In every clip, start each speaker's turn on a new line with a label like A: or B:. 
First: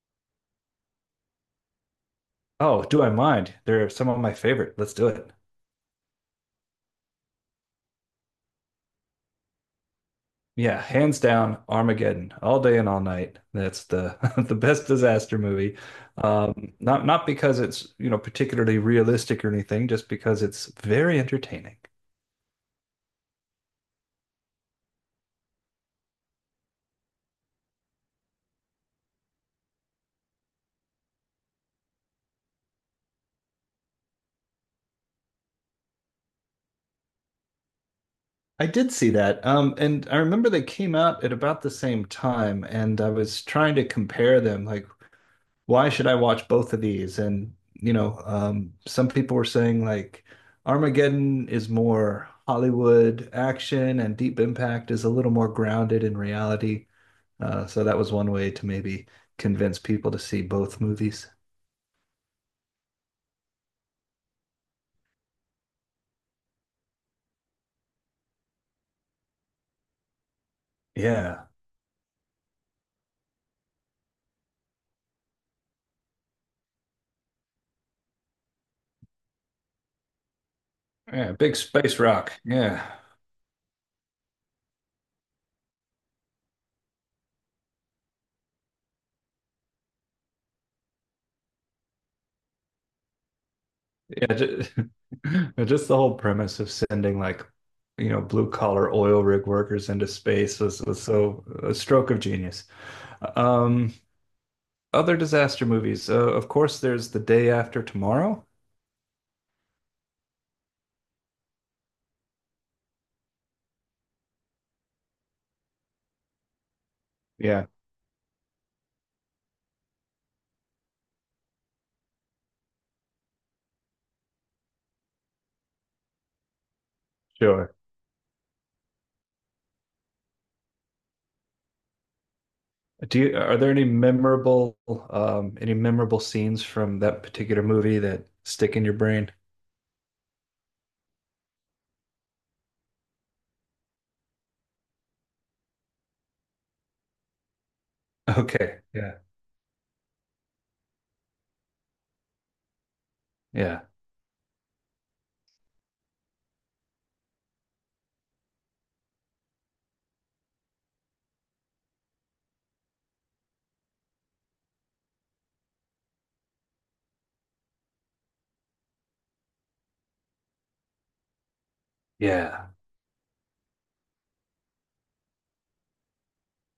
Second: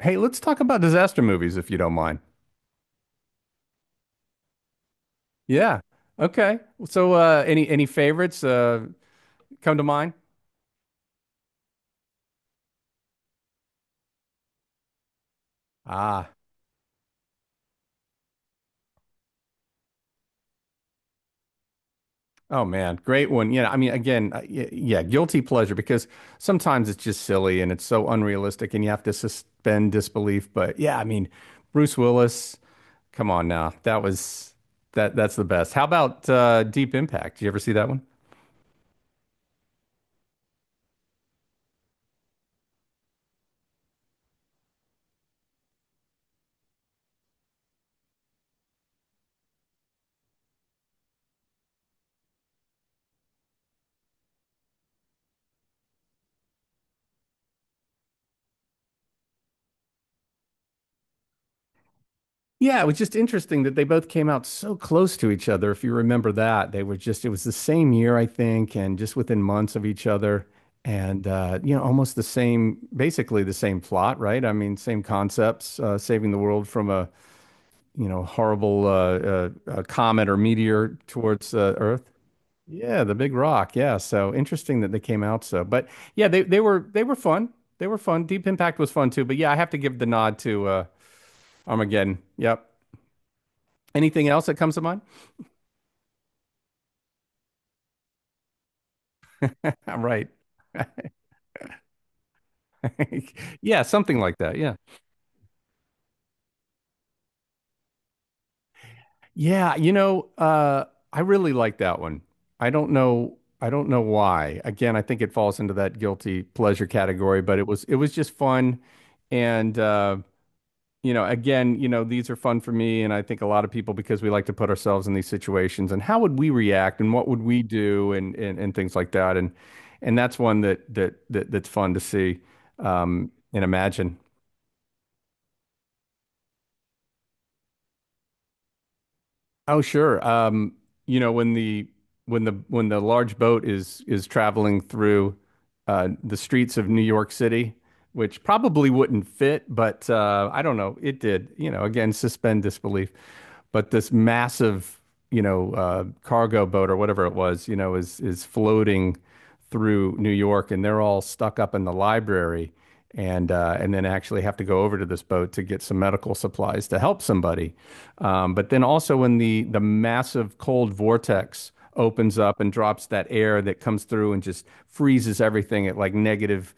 A: Hey, let's talk about disaster movies if you don't mind.
B: Oh, do I mind? They're some of my favorite. Let's do it.
A: Yeah. Okay. So, any favorites come to mind?
B: Yeah, hands down, Armageddon, all day and all night. That's the the best disaster movie.
A: Ah,
B: Not because it's, you know, particularly realistic or anything, just because it's very entertaining.
A: oh man, great one. Yeah, I mean, again, yeah, guilty pleasure because sometimes it's just silly and it's so unrealistic, and you have to suspend disbelief. But yeah, I mean, Bruce Willis, come on now, that was that that's the best. How about Deep Impact? Did you ever see that one?
B: I did see that. And I remember they came out at about the same time, and I was trying to compare them, like why should I watch both of these? Some people were saying like Armageddon is more Hollywood action, and Deep Impact is a little more grounded in reality. So that was one way to maybe convince people to see both movies.
A: Yeah, it was just interesting that they both came out so close to each other. If you remember that, they were just, it was the same year, I think, and just within months of each other. And,
B: Yeah,
A: you know, almost the same, basically the same plot, right? I mean, same concepts, saving the world from a, you know, horrible comet or meteor
B: yeah,
A: towards
B: big space
A: Earth.
B: rock. Yeah,
A: Yeah, the big rock. Yeah. So interesting that they came out so. But yeah, they were fun. They were fun. Deep Impact was fun too. But yeah, I have to give the nod to Armageddon. Yep. Anything
B: yeah,
A: else that
B: just,
A: comes to mind?
B: just the whole premise of sending like. You know, blue collar oil rig workers into
A: Right.
B: space was, was so a stroke of genius.
A: Yeah,
B: Um,
A: something like that. Yeah.
B: Other disaster movies. Of course, there's The Day After Tomorrow.
A: Yeah, you know, I really like that one. I don't know why. Again, I think it falls into that guilty pleasure category, but it
B: Yeah.
A: was it was just fun and you know, again, you know, these are fun for me and I think a lot of people because we like to put ourselves in these situations and how would we react and what would we
B: Sure.
A: do and and things like that and that's one that's fun to see
B: Do you, are
A: and
B: there
A: imagine.
B: any memorable scenes from that particular movie that stick in your brain?
A: Oh, sure. You know, when the large boat is traveling through the streets of New York City, which
B: Okay.
A: probably
B: Yeah.
A: wouldn't fit, but I don't know, it did. You know, again, suspend disbelief.
B: Yeah.
A: But this massive, you know, cargo boat or whatever it was, you know, is floating through New York, and they're all stuck up in the library, and then actually have to go over to this boat to get some medical supplies to help somebody. But then also when the massive cold vortex opens up
B: Yeah.
A: and drops that air that comes through and just freezes everything at like negative,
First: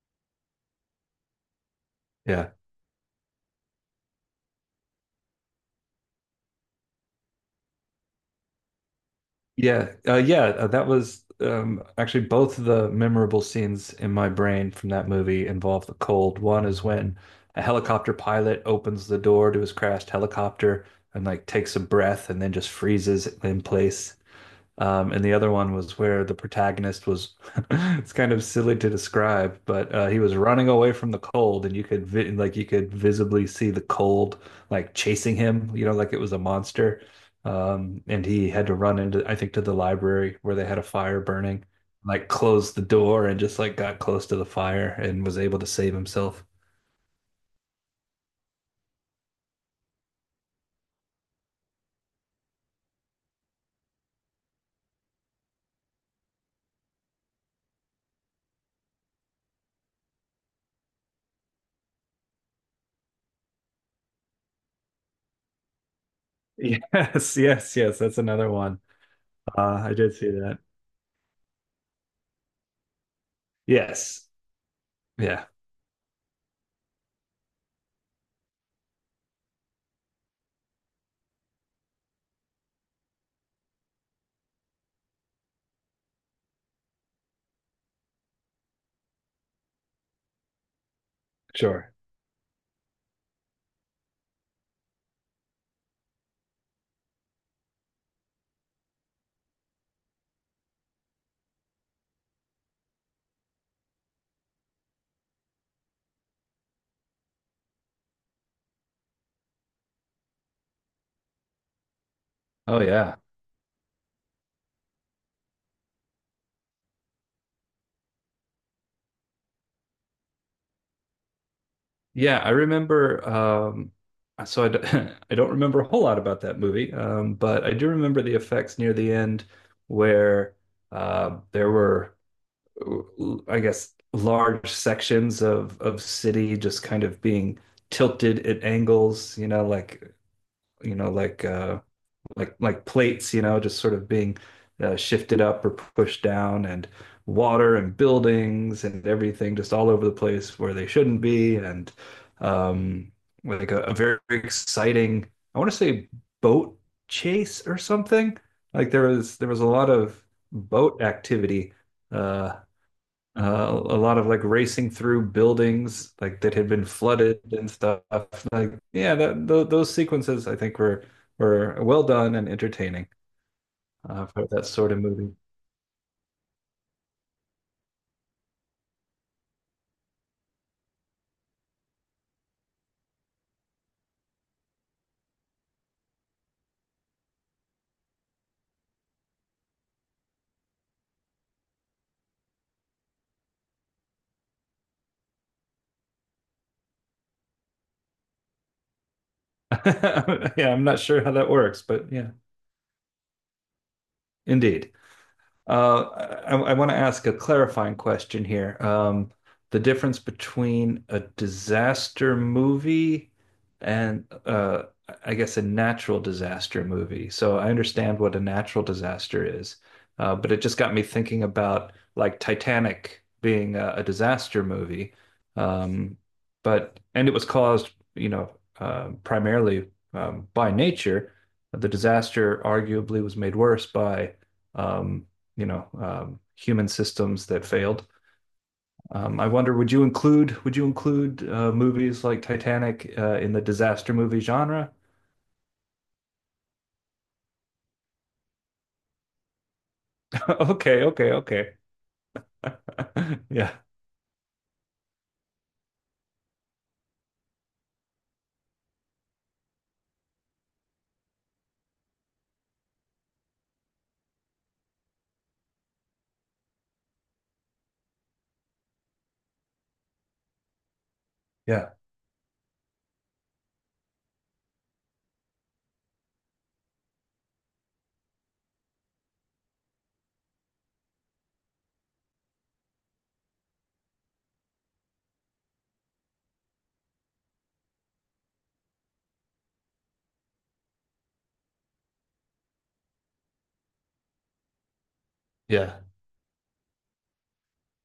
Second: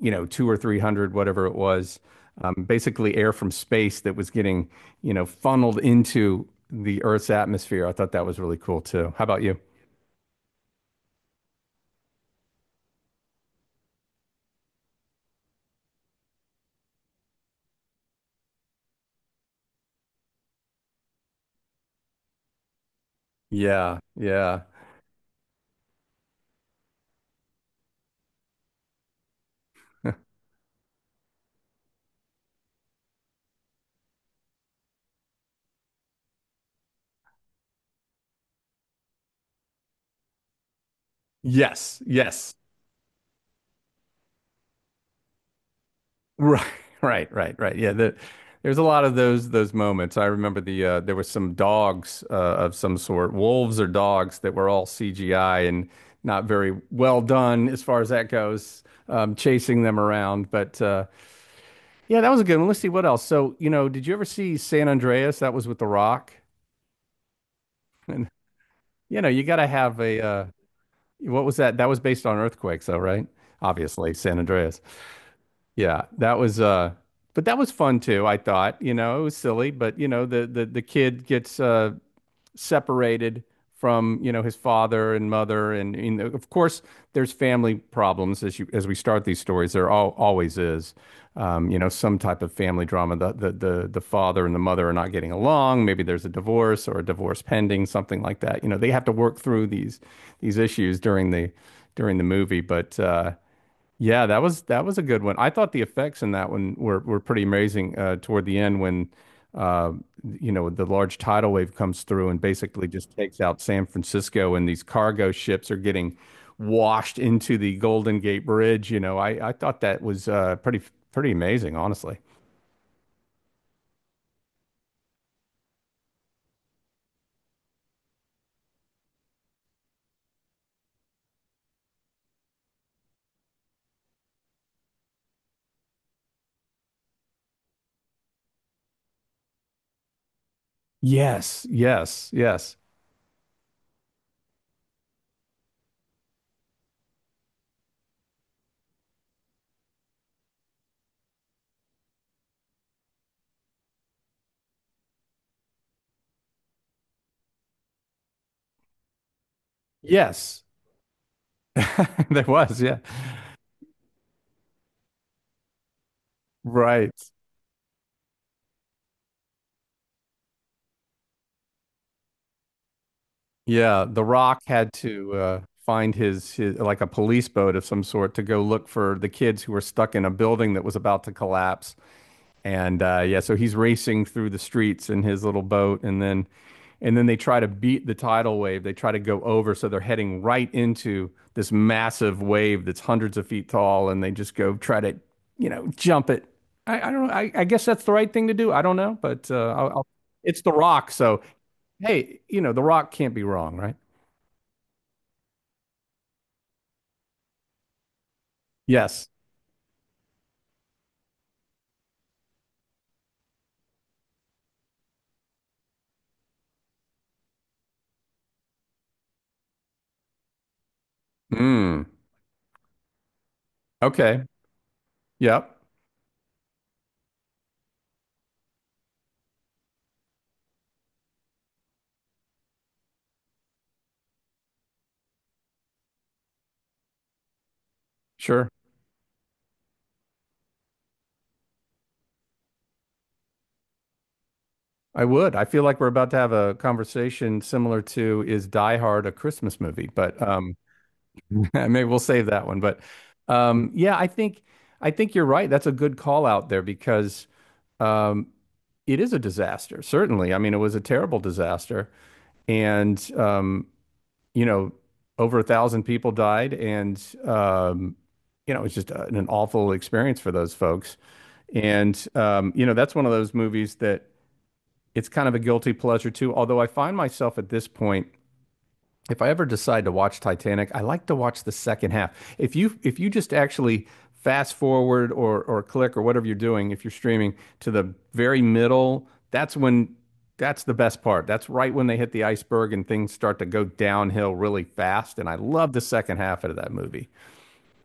A: you know, two or three hundred, whatever it was.
B: Yeah.
A: Basically, air from space that was getting, you know, funneled into the Earth's atmosphere. I thought that was really cool too. How about you?
B: Yeah. Yeah. That was actually both of the memorable scenes in my brain from that movie involve the cold. One is when a helicopter pilot opens the door to his crashed helicopter and like takes a breath and then just freezes in
A: Yeah,
B: place.
A: yeah.
B: And the other one was where the protagonist was, it's kind of silly to describe, but he was running away from the cold and you could vi like you could visibly see the cold like chasing him, you know, like it was a monster. And he had to run into, I think, to the library where they had a fire burning,
A: Yes,
B: like
A: yes.
B: closed the door and just like got close to the fire and was able to save himself.
A: Right, right, right, right. Yeah, there's a lot of those moments. I remember there was some dogs of some sort, wolves or dogs that were all CGI and not very well done as far as that goes, chasing them around. But yeah, that was a good one. Let's see what else. So, you know, did you ever see San Andreas? That was with The Rock.
B: Yes, yes, yes, that's
A: And
B: another one.
A: you know, you got
B: Uh,
A: to
B: I
A: have
B: did
A: a
B: see that.
A: what was that? That was based on earthquakes, though, right? Obviously,
B: Yes.
A: San Andreas.
B: Yeah,
A: Yeah, that was but that was fun too, I thought. You know, it was silly, but you know, the kid gets separated from, you know, his father and mother and you know, of course there's family problems as we start these stories. There always is. You know,
B: sure.
A: some type of family drama. The father and the mother are not getting along. Maybe there's a divorce or a divorce pending, something like that. You know, they have to work through these issues during the movie, but yeah, that was a good one. I thought the effects in that one were pretty amazing toward the end when uh, you know the large tidal wave comes through and
B: Oh
A: basically just
B: yeah.
A: takes out San Francisco and these cargo ships are getting washed into the Golden Gate Bridge. You know, I thought that was pretty amazing, honestly.
B: Yeah, I remember. So I, d I don't remember a whole lot about that movie, but I do remember the effects near the end where there were, I guess, large sections of city just kind of being tilted at angles. You know,
A: Yes, yes, yes,
B: like plates, you know, just sort of being shifted up or pushed down, and water and buildings and everything just all over the place where they shouldn't be, and um, like a very exciting, I want to say boat chase or something. Like there was a lot of
A: yes.
B: boat activity
A: There
B: uh,
A: was, yeah,
B: a lot of like racing through buildings like that had been
A: right.
B: flooded and stuff. Like, yeah, that th those sequences I think were well done and entertaining
A: Yeah, The
B: for
A: Rock
B: that
A: had
B: sort of
A: to
B: movie.
A: find his like a police boat of some sort to go look for the kids who were stuck in a building that was about to collapse. And yeah, so he's racing through the streets in his little boat, and then they try to beat the tidal wave. They try to go over, so they're heading right into this massive wave that's hundreds of feet tall, and they just go try to, you know, jump it. I don't know. I guess that's the right thing to do. I don't know, but it's
B: Yeah,
A: The
B: I'm not
A: Rock,
B: sure how
A: so
B: that works, but yeah,
A: hey, you know, The Rock can't be wrong, right?
B: indeed. Uh, I want to ask a clarifying question here.
A: Yes.
B: The difference between a disaster movie and I guess a natural disaster movie. So I understand what a natural disaster is, but it just got me thinking about
A: Mm.
B: like Titanic being a
A: Okay.
B: disaster movie.
A: Yep.
B: Um, but and it was caused, you know, primarily by nature. The disaster arguably was made worse by um, you know human systems that failed.
A: Sure.
B: I wonder, would you include movies like Titanic in the disaster movie genre?
A: I would. I feel like we're about to have a conversation similar to is Die Hard a Christmas movie? But
B: Okay, okay, okay.
A: maybe we'll save that one. But
B: Yeah,
A: yeah, I think you're right. That's a good call out there because um, it is a disaster. Certainly. I mean, it was a terrible disaster, and you know, over 1,000 people died, and you know, it was just an awful experience for those folks.
B: yeah,
A: And you know, that's one of those movies that it's kind of a guilty pleasure too. Although I find myself at this point, if I ever decide to watch Titanic, I like to watch the second half. If you just actually fast forward or click or whatever you're doing, if you're streaming to the very middle, that's when that's the best part. That's right when they hit the iceberg and things start to go downhill really fast. And I love
B: yeah.
A: the second half of that movie.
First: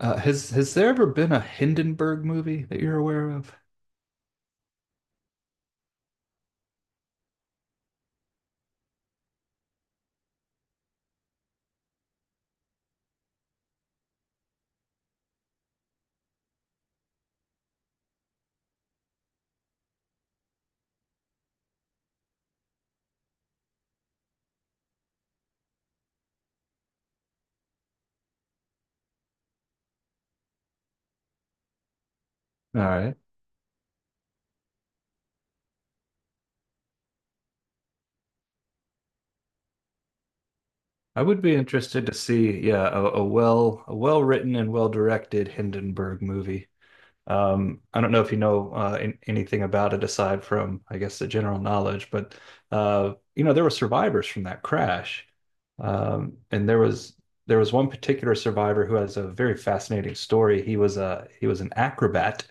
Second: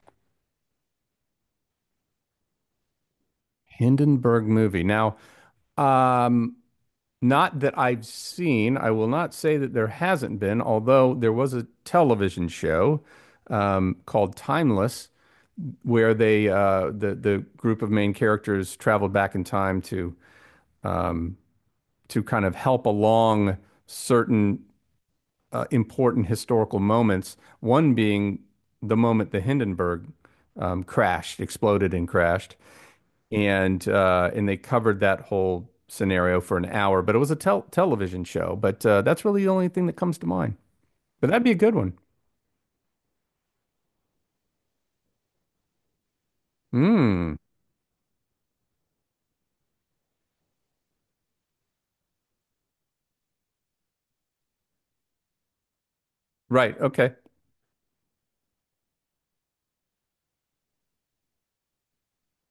B: Has there ever been a Hindenburg movie that you're aware of?
A: Hindenburg movie. Now, um, Not that I've seen. I will not say that there hasn't been, although there was a television show called Timeless, where the group of main characters traveled back in time um, to kind of help along certain important historical moments. One being the moment the Hindenburg crashed, exploded, and crashed
B: All right.
A: and they covered that whole scenario for an hour. But it was a television show. But that's really the only thing that comes to mind.
B: I
A: But
B: would
A: that'd be
B: be
A: a good one.
B: interested to see, yeah, a, a well written and well directed Hindenburg movie.
A: Hmm.
B: I don't know if you know anything about it aside from, I guess, the general knowledge, but you know, there were survivors from that crash, and
A: Right.
B: there
A: Okay.
B: was there was one particular survivor who has a very fascinating story. He was an acrobat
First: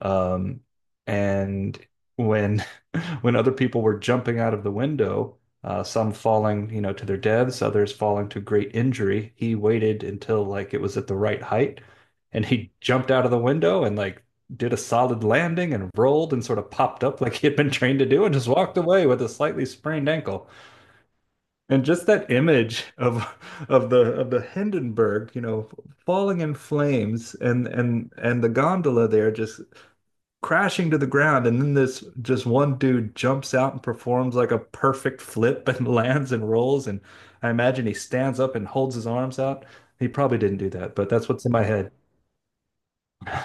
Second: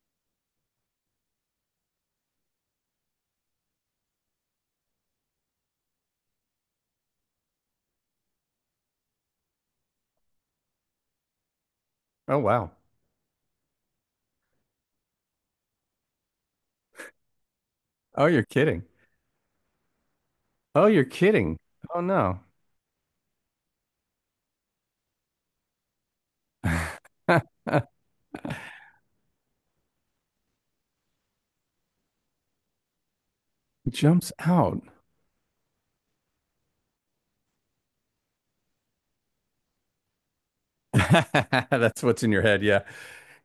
B: um, and when when other people were jumping out of the window, some falling, you know, to their deaths, others falling to great injury, he waited until like it was at the right height,
A: Oh
B: and
A: wow.
B: he jumped out of the window and like did a solid landing and rolled and sort of popped up like he had been trained to do
A: Oh,
B: and
A: you're
B: just walked
A: kidding.
B: away with a slightly sprained ankle.
A: Oh, you're kidding.
B: And
A: Oh
B: just that
A: no.
B: image of of the Hindenburg, you know, falling in flames and the gondola there just crashing to the ground, and then this just one dude jumps out and
A: Jumps
B: performs like a
A: out.
B: perfect flip and lands and rolls. And I imagine he stands up and holds his arms out. He probably didn't do that, but that's what's in my head.
A: That's what's in your head. Yeah.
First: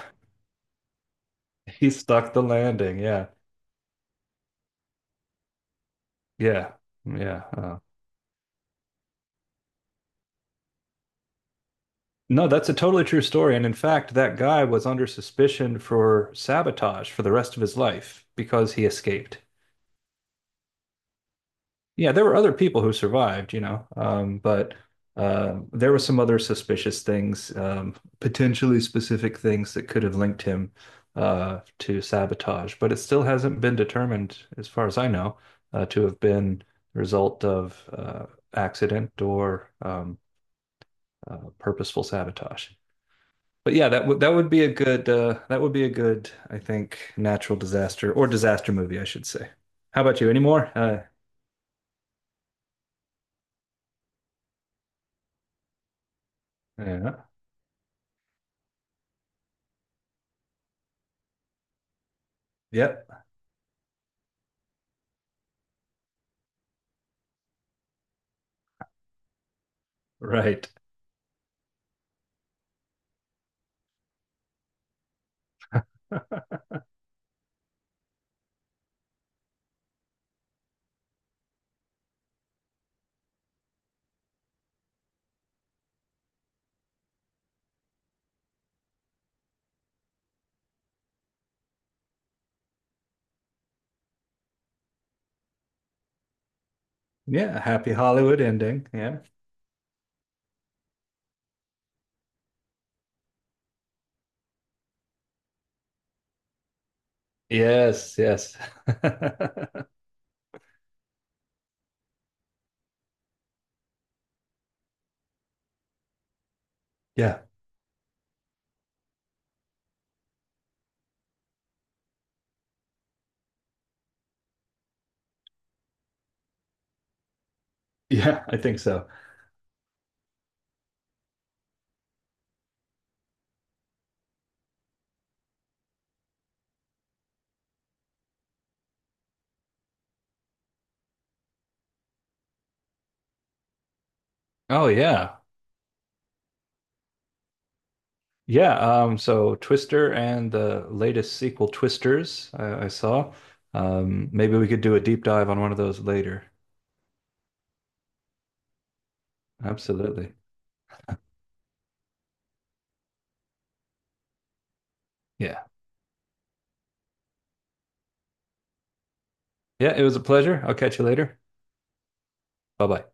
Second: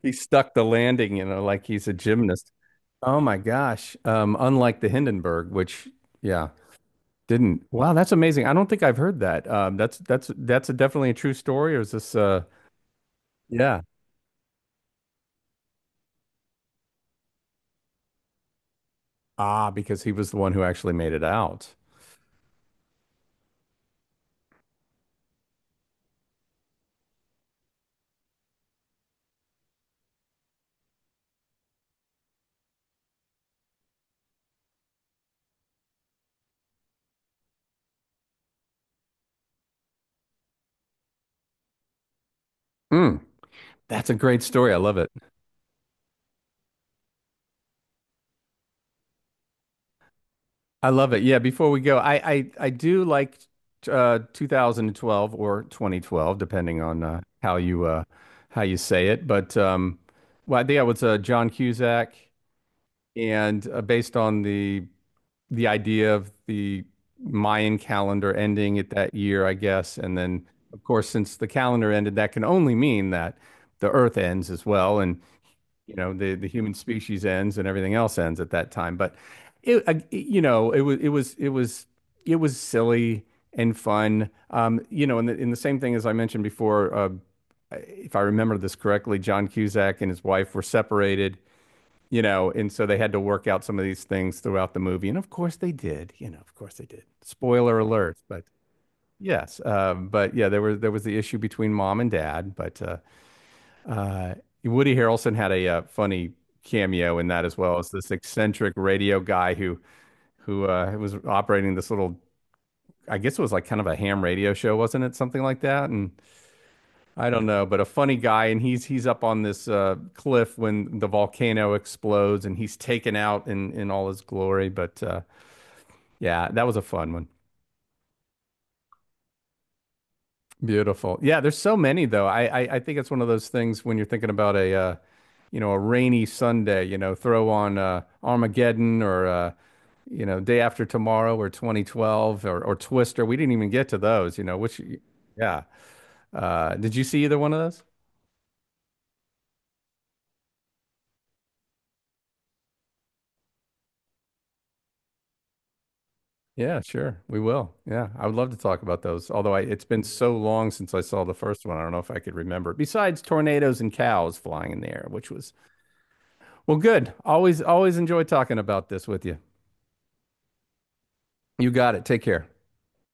A: He stuck the landing, you know, like he's
B: He
A: a
B: stuck the
A: gymnast.
B: landing.
A: Oh
B: Yeah,
A: my gosh. Unlike the Hindenburg, which, yeah,
B: yeah, yeah.
A: didn't. Wow, that's amazing. I don't think I've heard that. That's a definitely a true story, or is this?
B: No, that's a totally true story. And in
A: Yeah.
B: fact, that guy was under suspicion for sabotage for the rest of his life because he escaped.
A: Ah, because he was the one who actually made it out.
B: Yeah, there were other people who survived, you know, but there were some other suspicious things, potentially specific things that could have linked him to sabotage. But it still hasn't been determined, as far as I know, to have been the result of accident or purposeful sabotage.
A: Mm,
B: But yeah, that
A: that's a
B: would that
A: great
B: would be a
A: story. I love
B: good
A: it.
B: that would be a good, I think, natural disaster or disaster movie, I should say. How about you? Any more?
A: I love it. Yeah, before we go, I do like 2012 or 2012, depending on
B: Yeah.
A: how you say it. But well, I think it was John Cusack
B: Yep.
A: and based on the idea of the Mayan calendar ending at that year, I guess. And then
B: Right.
A: of course, since the calendar ended, that can only mean that the earth ends as well. And you know, the human species ends and everything else ends at that time. But you know, it was silly and fun. You know, and the same thing as I mentioned before, if I remember this correctly, John Cusack and his wife were separated. You know, and so they had to work out some of these things throughout the movie, and of course they did. You know, of course they did.
B: Yeah,
A: Spoiler
B: happy
A: alert,
B: Hollywood
A: but
B: ending. Yeah.
A: yes, but yeah, there was the issue between mom and dad, but uh, Woody Harrelson had a funny cameo in that as well as this
B: Yes, yes.
A: eccentric radio guy who who was operating this little, I guess it was like kind of a ham radio show, wasn't it? Something like that. And I
B: Yeah.
A: don't know, but a funny guy, and he's up on this cliff when the volcano explodes, and he's taken out in all his glory. But yeah, that was a fun one.
B: Yeah, I think so.
A: Beautiful. Yeah, there's so many though. I think it's one of those things when you're thinking about a rainy Sunday, you know, throw on Armageddon or Day After Tomorrow or 2012 or Twister. We didn't even get to those, you know, which.
B: Oh yeah.
A: Yeah. Did you see either one of those?
B: Yeah, so Twister and the latest sequel Twisters I saw. Maybe we could do a deep dive on one of those later.
A: Yeah, sure. We will. Yeah, I would love to talk about those. Although it's been
B: Absolutely.
A: so long since I saw the first one, I don't know if I could remember. Besides tornadoes and cows flying in the air, which was
B: Yeah.
A: well, good. Always enjoy talking about this with you.
B: Yeah, it was a pleasure. I'll catch you later.
A: You got it. Take care.
B: Bye-bye.